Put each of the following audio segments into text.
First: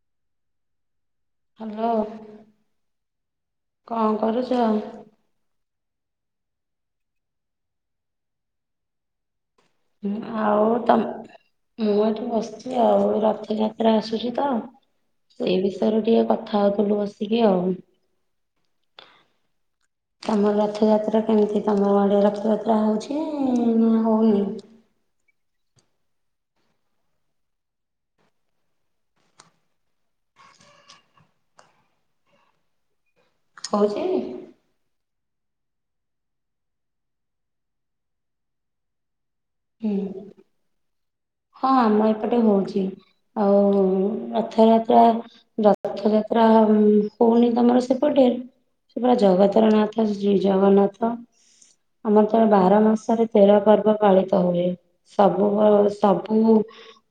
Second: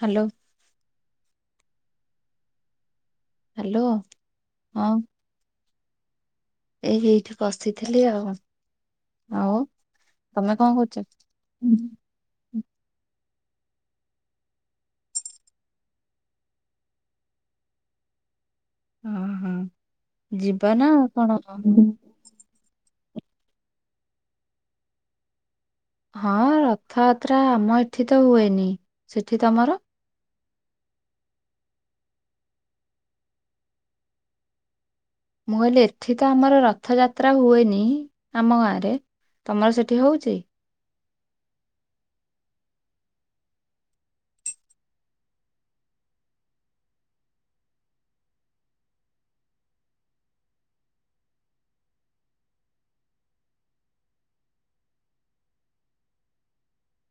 Hello. Hello hello କଣ କରୁଛ? ହଁ ଏ ଏଇଠି ବସିଥିଲି ଆଉ ତମେ କଣ ଆଉ କରୁଛ? ତମ ମୁଁ ଏଠି ବସିଛି ଆଉ ରଥଯାତ୍ରା ଆସୁଛି ତ ସେଇ ବିଷୟରେ ଟିକେ କଥା ହଉଥିଲୁ ବସିକି ଆଉ। ହଁ ହଁ। ତମ ରଥଯାତ୍ରା କେମିତି ତମ ଆଡେ ରଥଯାତ୍ରା ହେଉଛି ନା ହଉନି? ହଁ ରଥଯାତ୍ରା ଆମ ଏଠି ତ ହୁଏନି ସେଠି ତମର? ହଉଛି। ମୁଁ କହିଲି ଏଠି ତ ଆମର ରଥଯାତ୍ରା ହୁଏନି ଆମ ଗାଁ ରେ। ହୁଁ ହଁ ମୁଁ ଏପଟେ ହଉଛି। ଆଉ ରଥଯାତ୍ରା ରଥଯାତ୍ରା ଉଁ ହଉନି ତମର ସେପଟେ? ସେ ପୁରା ଜଗତରନାଥ ଶ୍ରୀ ଜଗନ୍ନାଥ। ଆମର ତ ବାର ମାସରେ ତେର ପର୍ବ ପାଳିତ ଳିତ ହୁଏ ସବୁ ପ ସବୁ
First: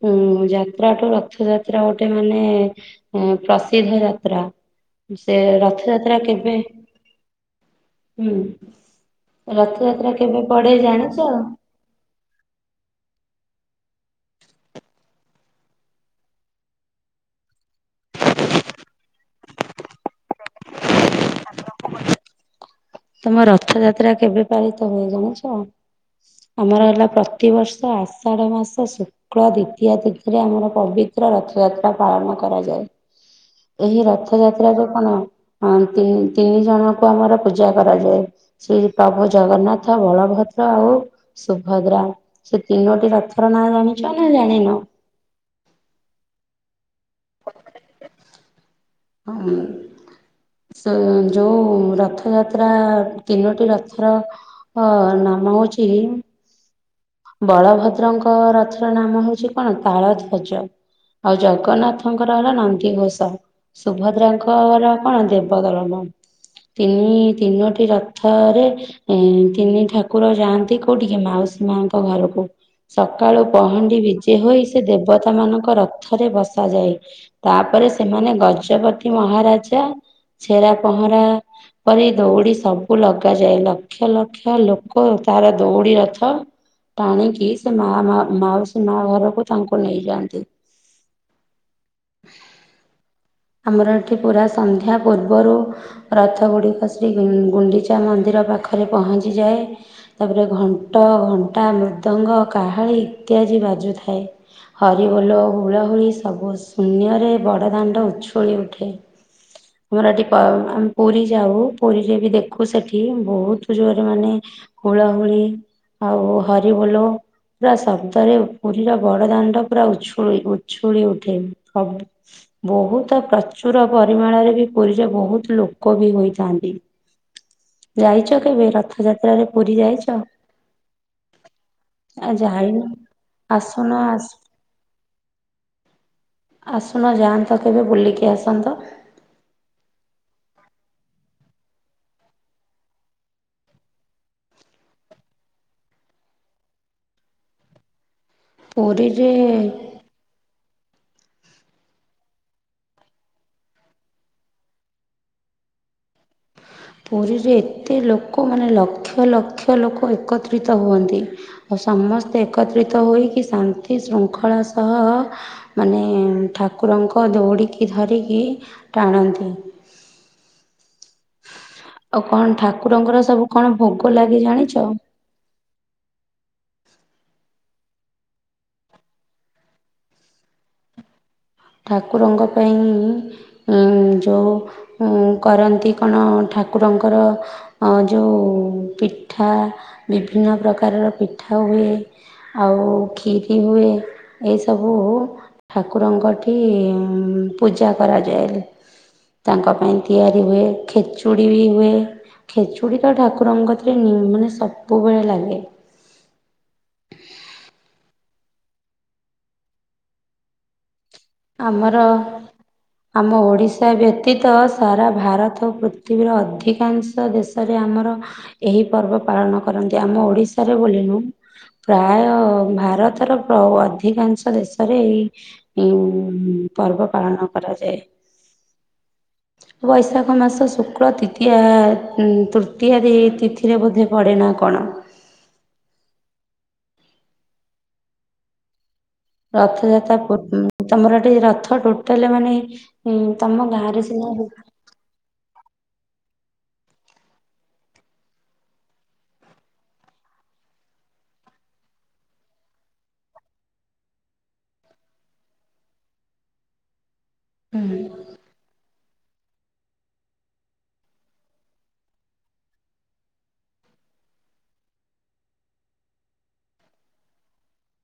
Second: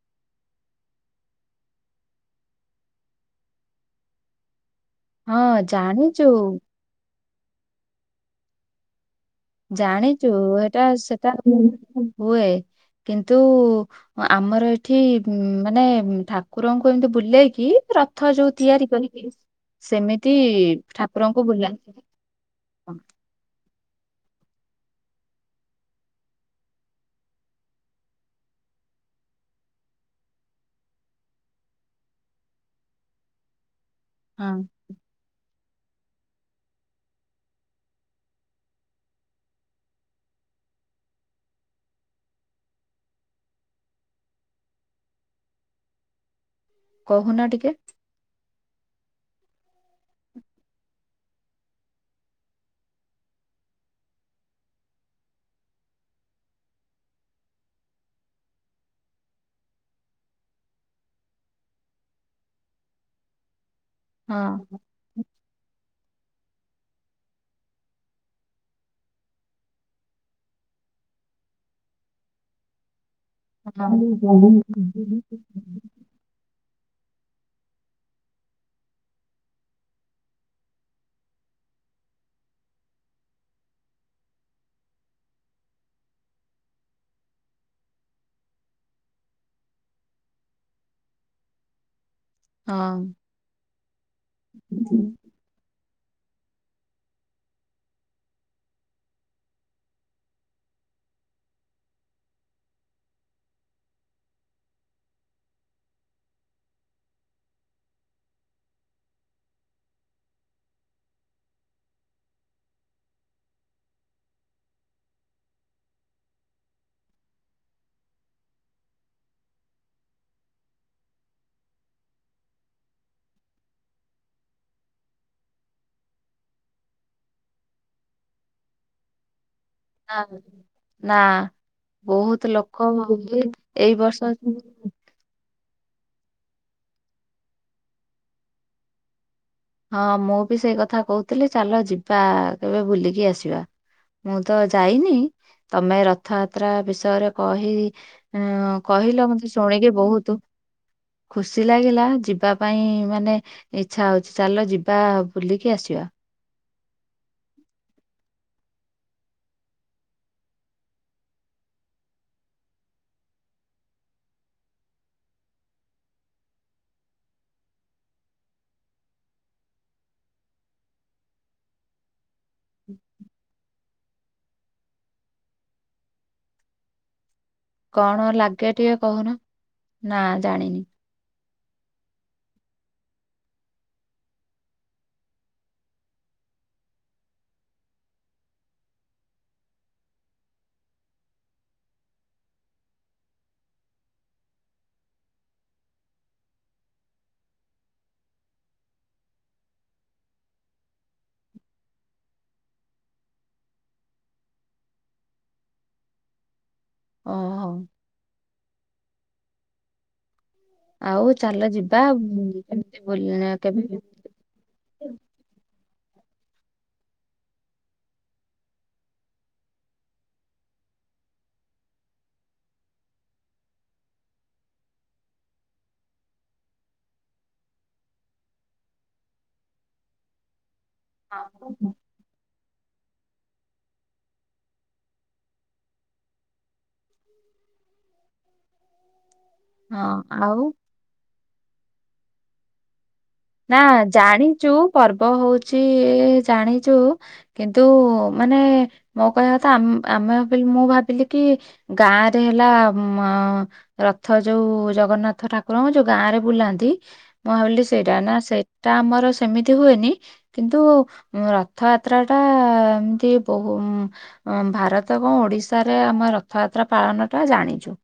ହୁଁ ଯାତ୍ରାଠୁ ରଥ ଯାତ୍ରା ଗୋଟେ ମାନେ ହୁଁ ପ୍ରସିଦ୍ଧ ଯାତ୍ରା। ସେ ହଁ ରଥଯାତ୍ରା ଜାଣିଛୁ କେବେ [unintelligible] ରଥଯାତ୍ରା ଜାଣିଛୁ କେବେ ପଡେ ଏଟା ଜାଣିଛ? ସେଟା ହୁଁ ହୁଏ କିନ୍ତୁ ଆମର ଏଠି ମାନେ ଠାକୁରଙ୍କୁ ଏମିତି ବୁଲେଇକି ର ରଥ ଯୋଉ ତିଆରି କରିକି ସେମିତି ଠାକୁରଙ୍କୁ ବୁଲାନ୍ତି। ତମ ରଥଯାତ୍ରା କେବେ ପାଳିତ ହୁଏ ଜାଣିଛ? ଆମର ହେଲା ପ୍ରତି ବର୍ଷ ଆଷାଢ ମାସ ଶୁ ଶୁକ୍ଳ ଦ୍ଵିତୀୟ ତିଥିରେ ଆମର ପବିତ୍ର ରଥଯାତ୍ରା ପାଳନ କରାଯାଏ। ଏହି ହଁ ରଥଯାତ୍ରା ରୁ କଣ ଅ ତିନି ତିନି ଜଣଙ୍କୁ ଆମର ପୂଜା। ପୂଜା କରାଯାଏ ଶ୍ରୀ ପ୍ରଭୁ ଜଗନ୍ନାଥ ବଳଭଦ୍ର ଆଉ ସୁଭଦ୍ରା ସେ ତିନୋଟି ରଥର ନାଁ ଜାଣିଛ ନା ଜାଣିନ? କହୁନ ଟିକେ? [inaudible] ହୁଁ। ସେ ଯୋଉ ରଥଯାତ୍ରା ତିନୋଟି ରଥର ହଁ ନାମ ହଉଚି ବଳଭଦ୍ରଙ୍କ ରଥର ନାମ ହଉଚି କଣ ତାଳଧ୍ୱଜ। ଆଉ ଜଗନ୍ନାଥଙ୍କର ହେଲା ନନ୍ଦିଘୋଷ। ହଁ ସୁଭଦ୍ରାଙ୍କର କଣ ଦେବଦଳନ ତିନି ତିନୋଟି ରଥରେ ଏ ତିନି ଠାକୁର ଯାଆନ୍ତି କୋଉଠିକି ମାଉସୀ ମାଙ୍କ ଘରକୁ। ସକାଳୁ ପହଣ୍ଡି ବିଜେ ହଁ ହୋଇ ସେ ଦେବଦଳନଙ୍କ ରଥ ରେ ବସାଯାଏ। ତାପରେ ସେମାନେ ଗଜପତି ମହାରାଜା ଛେରା ପହଁରା ପରି ଦୌଡ଼ି ସବୁ ଲଗାଯାଏ। ଲକ୍ଷ ଲକ୍ଷ ଲୋକ ତାର ଦୌଡ଼ି ରଥ ଟାଣିକି ସେ ମା ମା ମାଉସି ମା ଘରକୁ ତାଙ୍କୁ ନେଇଯାଆନ୍ତି। ହଁ। ଆମର ଏଠି ପୁରା ସନ୍ଧ୍ୟା ପୂର୍ବ ପୂର୍ବରୁ ରଥଗୁଡ଼ିକ ଶ୍ରୀ ଗୁଣ୍ଡି ଗୁଣ୍ଡିଚା ମନ୍ଦିର ପାଖରେ ପହଞ୍ଚିଯାଏ। ତାପରେ ଘଣ୍ଟ ଘଣ୍ଟା ମୃଦଙ୍ଗ କାହାଳି ଇତ୍ୟାଦି ବାଜୁଥାଏ। ହରିବୋଲ ହୁଳହୁଳି ସବୁ ଶୂନ୍ୟରେ ବଡ଼ଦାଣ୍ଡ ଉଛୁଳି ଉଠେ। [unintelligible] ପୁରୀ ଯାଉ ପୁରୀରେ ବି ଦେଖୁ ସେଠି ବହୁତ ଜୋରରେ ମାନେ ହୁଳହୁଳି ଆଉ ହରିବୋଲ ପୁରା ଶବ୍ଦରେ ପୁରୀର ବଡ ଦାଣ୍ଡ ପୁରା ଉଛୁଳି ଉଛୁଳି ଉଠେ ସବ ବୋହୁତ ପ୍ରଚୁର ପରିମାଣରେ ବି ପୁରୀରେ ବୋହୁତ୍ ଲୋକ ବି ହୋଇଥାନ୍ତି। ଯାଇଚ କେବେ ରଥଯାତ୍ରାରେ ପୁରୀ ଯାଇଚ ନା ନା ଆ ବୋହୁତ ଯାଇନ। ଲୋକ ହୁଏ ଆସୁନ ଏଇ ଆସ ବର୍ଷ ଆସୁନ ଯାଆନ୍ତ କେବେ ବୁଲିକି ଆସନ୍ତ। ହଁ ମୁଁ ବି ସେଇ କଥା କହୁଥିଲି। ଚାଲ ଯିବା କେବେ ବୁଲିକି ଆସିବା। ମୁଁ ତ ଯାଇନି ତମେ ରଥଯାତ୍ରା ବିଷୟରେ କହି ହଁ କହିଲ ପୁରୀରେ ମତେ ଶୁଣିକି ବୋହୁତୁ ଖୁସି ଲାଗିଲା ଯିବା ପାଇଁ ମାନେ ଇଛା ହଉଚ ଚାଲ ଯିବା ବୁଲିକି ଆସିବା। ପୁରୀରେ ଏତେ ଲୋକ ମାନେ ଲକ୍ଷ ଲକ୍ଷ ଲୋକ ଏକତ୍ରିତ ହୁଅନ୍ତି। ଆଉ ସମସ୍ତେ ଏକତ୍ରିତ ହୋଇକି ଶାନ୍ତି ଶୃଙ୍ଖଳା ସହ ମାନେ ଠାକୁରଙ୍କ ଦୌଡ଼ିକି ଧରିକି ଟାଣନ୍ତି। ଆଉ କଣ ଠାକୁରଙ୍କର ସବୁ କଣ ଭୋଗ ଲାଗେ ଜାଣିଚ? କଣ ଲାଗେ ଟିକେ କହୁନ ନା ଜାଣିନି। ଠାକୁରଙ୍କ ପାଇଁ ଇଁ ଯୋଉ ଉଁ କରନ୍ତି କଣ ଠାକୁରଙ୍କର ଆଁ ଯୋଉଁ ପିଠା ବିଭିନ୍ନ ପ୍ରକାରର ପିଠା ହୁଏ। ଆଉ କ୍ଷୀରି ହୁଏ ଏସବୁ ଠାକୁରଙ୍କ ଠି ଇ ପୂଜା କରାଯାଏ। ତାଙ୍କ ପାଇଁ ତିଆରି ହୁଏ ଖିଚୁଡ଼ି ବି ହୁଏ। ଖେଚୁଡି ତ ଠାକୁରଙ୍କ କତିରେ ନି ମାନେ ସବୁବେଳେ ଲାଗେ। ଓ ଆଉ ଚାଲ ଯିବା। ଆମର ଆମ ଓଡ଼ିଶା [unintelligible] [unintelligible] ସାରା ଭାରତ ପୃଥିବୀର ଅଧିକାଂଶ ଦେଶରେ ଆମର ଏହି ପର୍ବ ପାଳନ କରନ୍ତି। ଆମ ଓଡିଶାରେ ବୋଲି ନୁ ପ୍ରାୟ ଭାରତର ପ୍ର ଅଧିକାଂଶ ଦେଶରେ ଏହି ଉଁ ପର୍ବ ପାଳନ କରାଯାଏ। ବୈଶାଖ ମାସ ଶୁକ୍ଳ ତିତୀୟା ହଁ ତୃତୀୟାରେ ତିଥିରେ ବୋଧେ ପଡ଼େ ନା କଣ? ରଥଯାତ୍ରା ଆଉ ପୂର୍ ତମର ଏଠି ରଥ ଟୋଟାଲ ମାନେ ହୁଁ ତମ ନା ଗାଁରେ ସିନା ଜାଣିଛୁ ପର୍ବ ହୋଉଚି ଜାଣିଚୁ କିନ୍ତୁ ମାନେ ମୋ କହିବା କଥା ଆମେ ମୁଁ ଭାବିଲି କି ଗାଁ ରେ ହେଲା ଅଁ ମ ରଥ ଯୋଉ ଜଗନ୍ନାଥ ଠାକୁରଙ୍କୁ ଯୋଉ ଗାଁ ରେ ବୁଲାନ୍ତି ମୁଁ ଭାବିଲି ସେ ନା ସେଇଟା ଆମର ସେମିତି ହୁଏନି। କିନ୍ତୁ ଉଁ ରଥଯାତ୍ରା ଟା ଏମିତି ବହୁ ଅ ଭାରତ କଁ ଓଡିଶାରେ ଆମେ ରଥଯାତ୍ରା ପାଳନ ଟା ଜାଣିଚୁ।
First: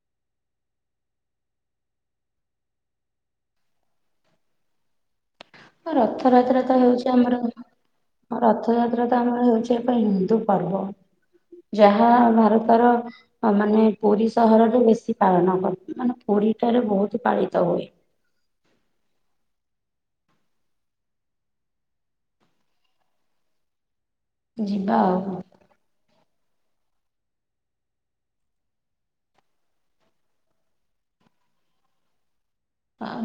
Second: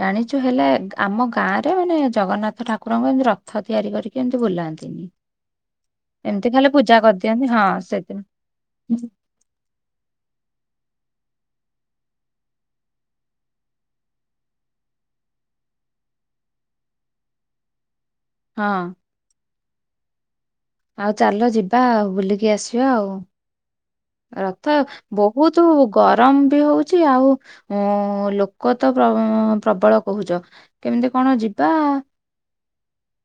ଜାଣିଚୁ ହେଲେ ଆମ ଗାଁ ରେ ମାନେ ଜଗନ୍ନାଥ ଠାକୁରଙ୍କୁ ଏମିତି ରଥ ତିଆରି କରି କି ଏମିତି ବୁଲାନ୍ତି। ହ ରଥଯାତ୍ରା ତ ହେଉଚି କରିଦିଅନ୍ତି ହଁ ସେଦିନ ଆମର ରଥଯାତ୍ରା ତ ଆମର ହେଉଚି ସେ ପା ହିନ୍ଦୁ ପର୍ବ। ଯାହା ଭାରତର ଅ ମାନେ ପୁରୀ ସହରରେ ବେଶୀ ପାଳନ କରନ୍ ମାନେ ପୁରୀଠାରେ ବହୁତ ପାଳିତ ହୁଏ। ହଁ। ଆଉ ଚାଲ ଯିବା ଆଉ ବୁଲିକି ଆସିବା ଆଉ। ରଥ ଯିବା ଆଉ ବହୁ ତୁ ଗରମ ବି ହଉଚି ଆଉ ଓଁ ଲୋକ ତ ପ୍ର ଅଁ ପ୍ରବଳ କହୁଚ କେମିତି କଣ ଯିବା?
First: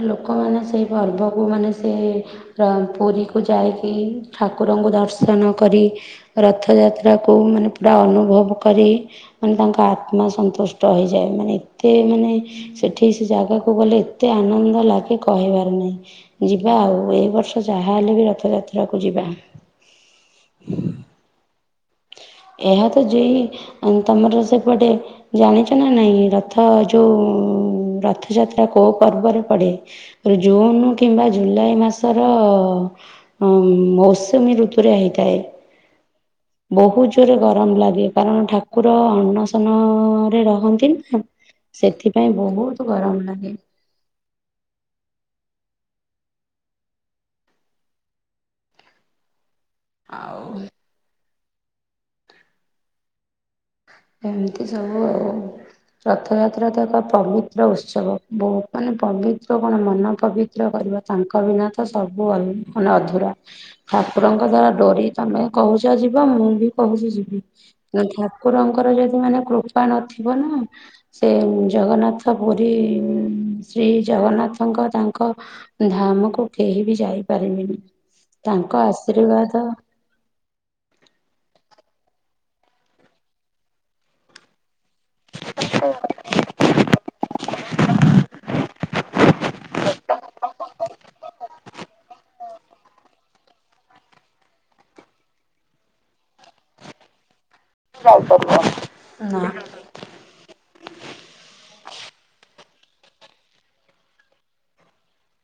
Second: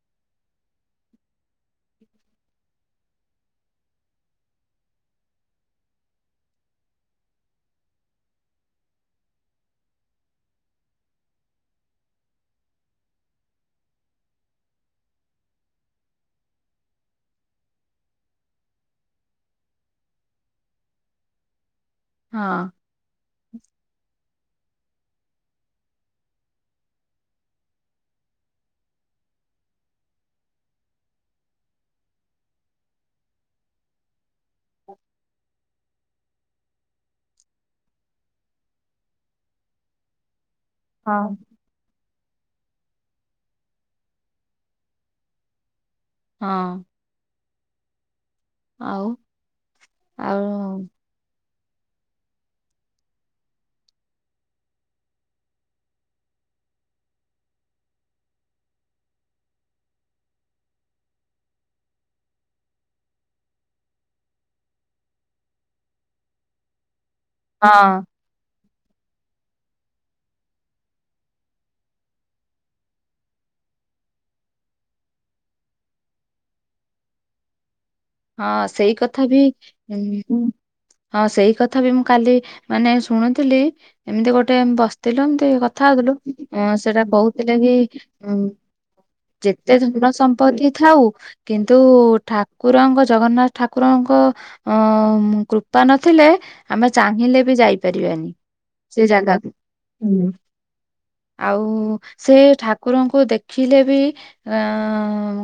ଲୋକମାନେ ସେଇ ପର୍ବକୁ ମାନେ ସେ ପ୍ର ପୁରୀକୁ ଯାଇକି ଠାକୁରଙ୍କୁ ଦର୍ଶନ କରି ରଥଯାତ୍ରାକୁ ମାନେ ପୁରା ଅନୁଭବ କରି ମାନେ ତାଙ୍କ ଆତ୍ମା ସନ୍ତୁଷ୍ଟ ହୋଇଯାଏ। ମାନେ ଏତେ ମାନେ ସେଠି ସେ ଜାଗାକୁ ଗଲେ ଏତେ ଆନନ୍ଦ ଲାଗେ କହିବାର ନାହିଁ। ଯିବା ଆଉ ଏଇ ବର୍ଷ ଯାହା ହେଲେ ବି ରଥଯାତ୍ରାକୁ ଯିବା। ହଁ। ଏହା ତ ଜେଇ ଅଁ ତମର ସେପଟେ ଜାଣିଚ ନା ନାଇଁ ରଥ ଯୋଉ ରଥଯାତ୍ରା କୋଉ ପର୍ବରେ ପଡେ? ଜୁନ କିମ୍ବା ଜୁଲାଇ ମାସର ହଁ ମୌସୁମୀ ଋତୁରେ ହେଇଥାଏ। ବହୁତ ଜୋରେ ଗରମ ଲାଗେ। କାରଣ ଠାକୁର ଅନ୍ନସନରେ ରହନ୍ ନ୍ତି ନା ହଁ। ସେଥିପାଇଁ ବହୁତ ଗରମ ଲାଗେ। ହଁ। ଆଉ ଆଉ ଏମିତି ସବୁ ଆଉ। ରଥଯାତ୍ରା ତ ଏକ ପବିତ୍ର ଉତ୍ସବ। ବହୁତ ମାନେ ପବିତ୍ର କଣ ମନ ପବି ତ୍ର କରିବା ତାଙ୍କ ବିନା ତ ସବୁ ଅଲ ମାନେ ଅଧୁରା। ଠାକୁରଙ୍କ ଦ୍ଵାରା ଡୋରି ତମେ କହୁଚ ଯିବ ମୁଁ ବି କହୁଚି ଯିବି। ନ ହଁ। ହେଲେ ଠାକୁରଙ୍କର ଯଦି ମାନେ କୃପା ନଥିବ ନା ସେ ଜଗନ୍ନାଥ ପୁରୀ ଶ୍ରୀ ଜଗନ୍ନାଥଙ୍କ ତାଙ୍କ ଧାମକୁ କେହି ବି ଯାଇପାରିବେନି। ହଁ ତାଙ୍କ ସେଇ କଥା ବି ଆଶୀର୍ବାଦ ଉଁ ହୁଁ ହଁ ସେଇ କଥା ବି ମୁଁ କାଲି ମାନେ ଶୁଣୁଥିଲି। ଏମିତି ଗୋଟେ ବସ ଥିଲୁ ଏମତି କଥା ହଉଥିଲୁ ଅଁ ସେଟା କହୁଥିଲେ କି ଅଁ ଯେତେ ଧନ ସମ୍ପତ୍ତି ଥାଉ କିନ୍ତୁ ଠାକୁରଙ୍କ ଜଗନ୍ନାଥ ଠାକୁରଙ୍କ ଅଁ କୃପା ନଥିଲେ ଆମେ ଚାହିଁଲେ ବି ଯାଇ ପାରିବାନି ସେ ନା ଜାଗାକୁ। ଆଉ ସେ ଠାକୁରଙ୍କୁ ଦେଖିଲେ ବି ଆ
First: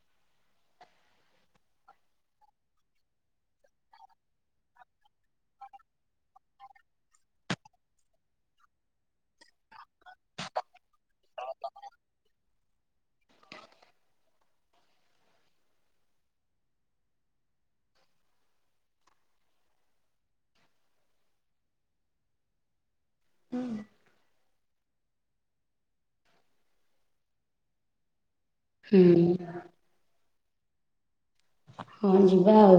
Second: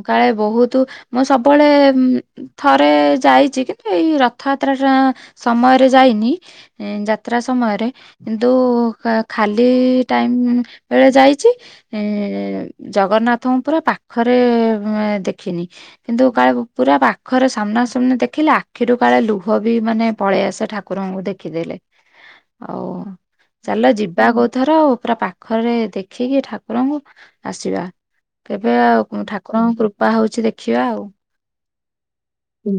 କାଳେ ବହୁତ ମୁଁ ସବୁବେଳେ ଉଁ ଥରେ ଯାଇଚି କିନ୍ତୁ ଏଇ ରଥଯାତ୍ରାଟା ସମୟରେ ଯାଇନି। ଏଁ ଯାତ୍ରା ସମୟରେ। କିନ୍ତୁ କା ଖାଲି ଟାଇମ ବେଳେ ଯାଇଚି। ଏଁ ଜଗନ୍ନାଥଙ୍କୁ ପୁରା ପାଖରେ ଦେଖିନି। କିନ୍ତୁ କାଏବ ପୁରା ପା ଖରେ ସାମ୍ନା ସାମ୍ନା ଦେଖିଲେ ଆଖିରୁ କାଳେ ଲୁହ ବି ମାନେ ପଳେଇ ଆସେ ଠାକୁରଙ୍କୁ ଦେଖିଦେଲେ। ଆଉ ଚାଲ ଯିବା କୋଉ ଥର ଆଉ ପୁରା ପାଖରେ ଦେଖିକି ଠାକୁରଙ୍କୁ ଆସିବା। କେବେ ଆଉ ହୁଁ। ଠାକୁରଙ୍କ କୃପା ହଉଛି ଦେଖିବା ଆଉ। ହଁ ଯ ବାହ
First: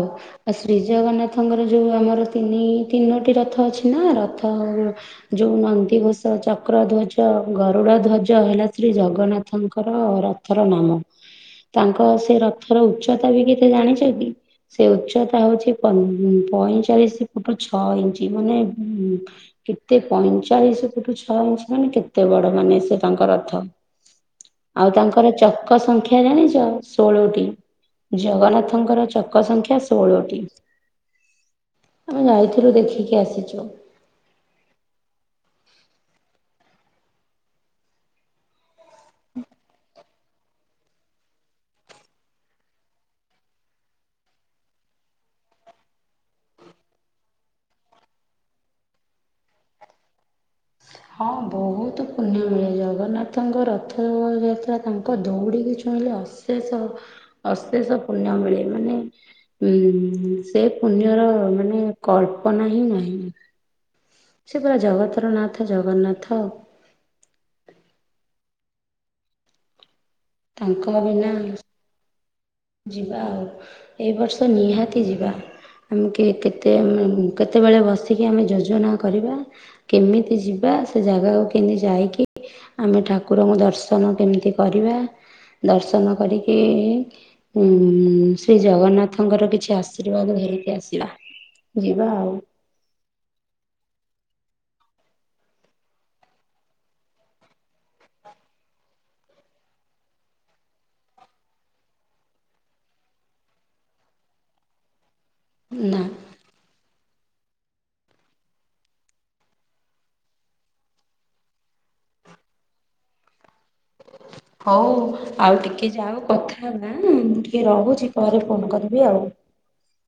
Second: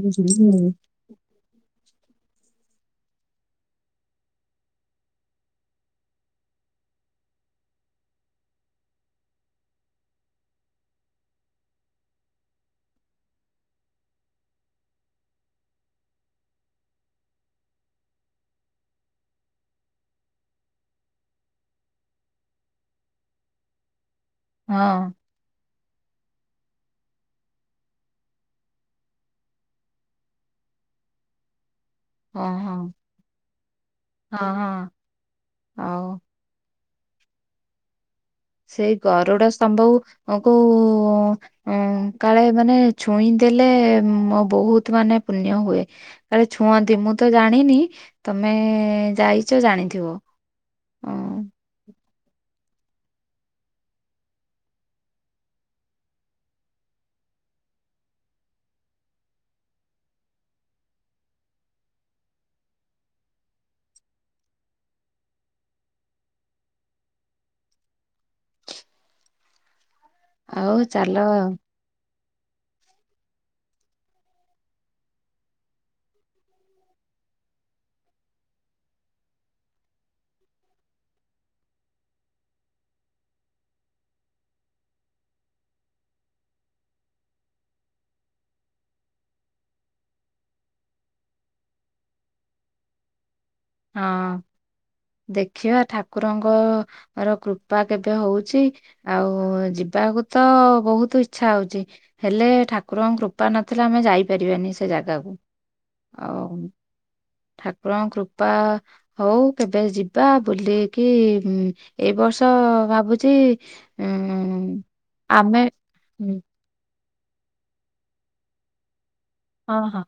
ଅସି ହଁ ଜଗନ୍ନାଥଙ୍କର ଯେଉଁ ଆମର ତିନି ତିନୋଟି ରଥ ଅଛି ନା ରଥ ଯୋଉ ନନ୍ଦିଘୋଷ, ଚକ୍ର ଧ୍ୱଜ, ଗରୁଡ ଧ୍ୱଜ, ହେଲା ଶ୍ରୀ ଜଗନ୍ନାଥଙ୍କର ର ରଥର ନାମ ତାଙ୍କ ସେ ରଥର ଉଚ୍ଚତା ବି କେତେ ଜାଣିଛନ୍ତି? ସେ ଉଚ୍ଚତା ହଉଛି, ପଇଁଚାଳିଶ ଫୁଟ ଛଅ ଇଞ୍ଚ ମାନେ କେତେ ପଇଁଚାଳିଶ ଫୁଠୁ ଛଅ ଇଞ୍ଚ ମାନେ କେତେ ବଡ ମାନେ ସେ ତାଙ୍କର ରଥ। ଆଉ ତାଙ୍କର ଚକ ସଂଖ୍ୟା ଜାଣିଛ ଷୋଳଟି। ଜଗନ୍ନାଥଙ୍କର ଚକ ସଂଖ୍ୟା ଷୋହଳଟି। ଆମେ ହଁ ଯାଇଥିଲୁ ହଁ ଦେଖିକି ଆସିଛୁ। ହଁ ହଁ ଆଉ। ସେଇ ଗରୁଡା ସ୍ତମ୍ଭ କୁ ଅ କାଳେ ମାନେ ଛୁଇଁ ଦେଲେ ମୋ ବହୁତ ମାନେ ପୁଣ୍ୟ ହୁଏ। କାଳେ ଛୁଅନ୍ତି ମୁଁ ତ ଜାଣିନି, ତମେ ଯାଇଛ ଜାଣିଥିବ। ହଁ ବହୁତ ପୁଣ୍ୟ ମିଳେ ଜଗନ୍ନାଥଙ୍କ ରଥଯାତ୍ରା ତାଙ୍କ ଦୌଡ଼ିକି ଛୁଇଁଲେ ଅଶେଷ ଅଶେଷ ପୁଣ୍ୟ ମିଳେ ମାନେ। ଉଁ ସେ ପୁଣ୍ୟର ମାନେ କଳ୍ପନା ହିଁ ନାହିଁ। ସେ ପୁରା ଜଗତରନାଥ ଜଗନ୍ନାଥ ଆଉ। ଆଉ ତାଙ୍କ ଚାଲ ବିନା ଯିବା ଆଉ ଏ ବର୍ଷ ନିହାତି ଯିବା। ଆମ କେ କେତେ କେତେବେଳେ ବସିକି ଆମେ ଯୋଜନା କରିବା। କେମିତି ଯିବା ସେ ଜାଗାକୁ କେମିତି ଯାଇକି ଆମେ ଠାକୁରଙ୍କୁ ଦର୍ଶନ କେମିତି କରିବା? ଦର୍ଶନ କରିକି ଉ ଶ୍ରୀ ଜଗନ୍ନାଥଙ୍କର କିଛି ଆଶୀର୍ବାଦ ଘେରିକି ଆସିବା। ଯିବା ଆଉ। ହଁ। ଦେଖିବା ଠାକୁରଙ୍କ ର କୃପା କେବେ ହଉଛି। ଆଉ ଯିବାକୁ ତ ବହୁତ ଇଚଛା ହଉଛି। ହେଲେ ଠାକୁରଙ୍କ କୃପା ନଥିଲେ ଆମେ ଯାଇପାରିବାନି ସେ ଜାଗାକୁ। ନା।। ହଉ। ଠାକୁରଙ୍କ କୃପା ହଉ କେବେ ଯିବା ବୁଲିକି ଏଇ ବର୍ଷ ଭାବୁଛି ଉଁ ହଉ ଆଉ ଆମେ ଟିକେ ଯାଉ କଥା ହେବା ହାଁ ମୁଁ ଟିକିେ ରହୁଛି ପରେ ଫୋନ୍ କରିବି ଆଉ। ହଁ ହଁ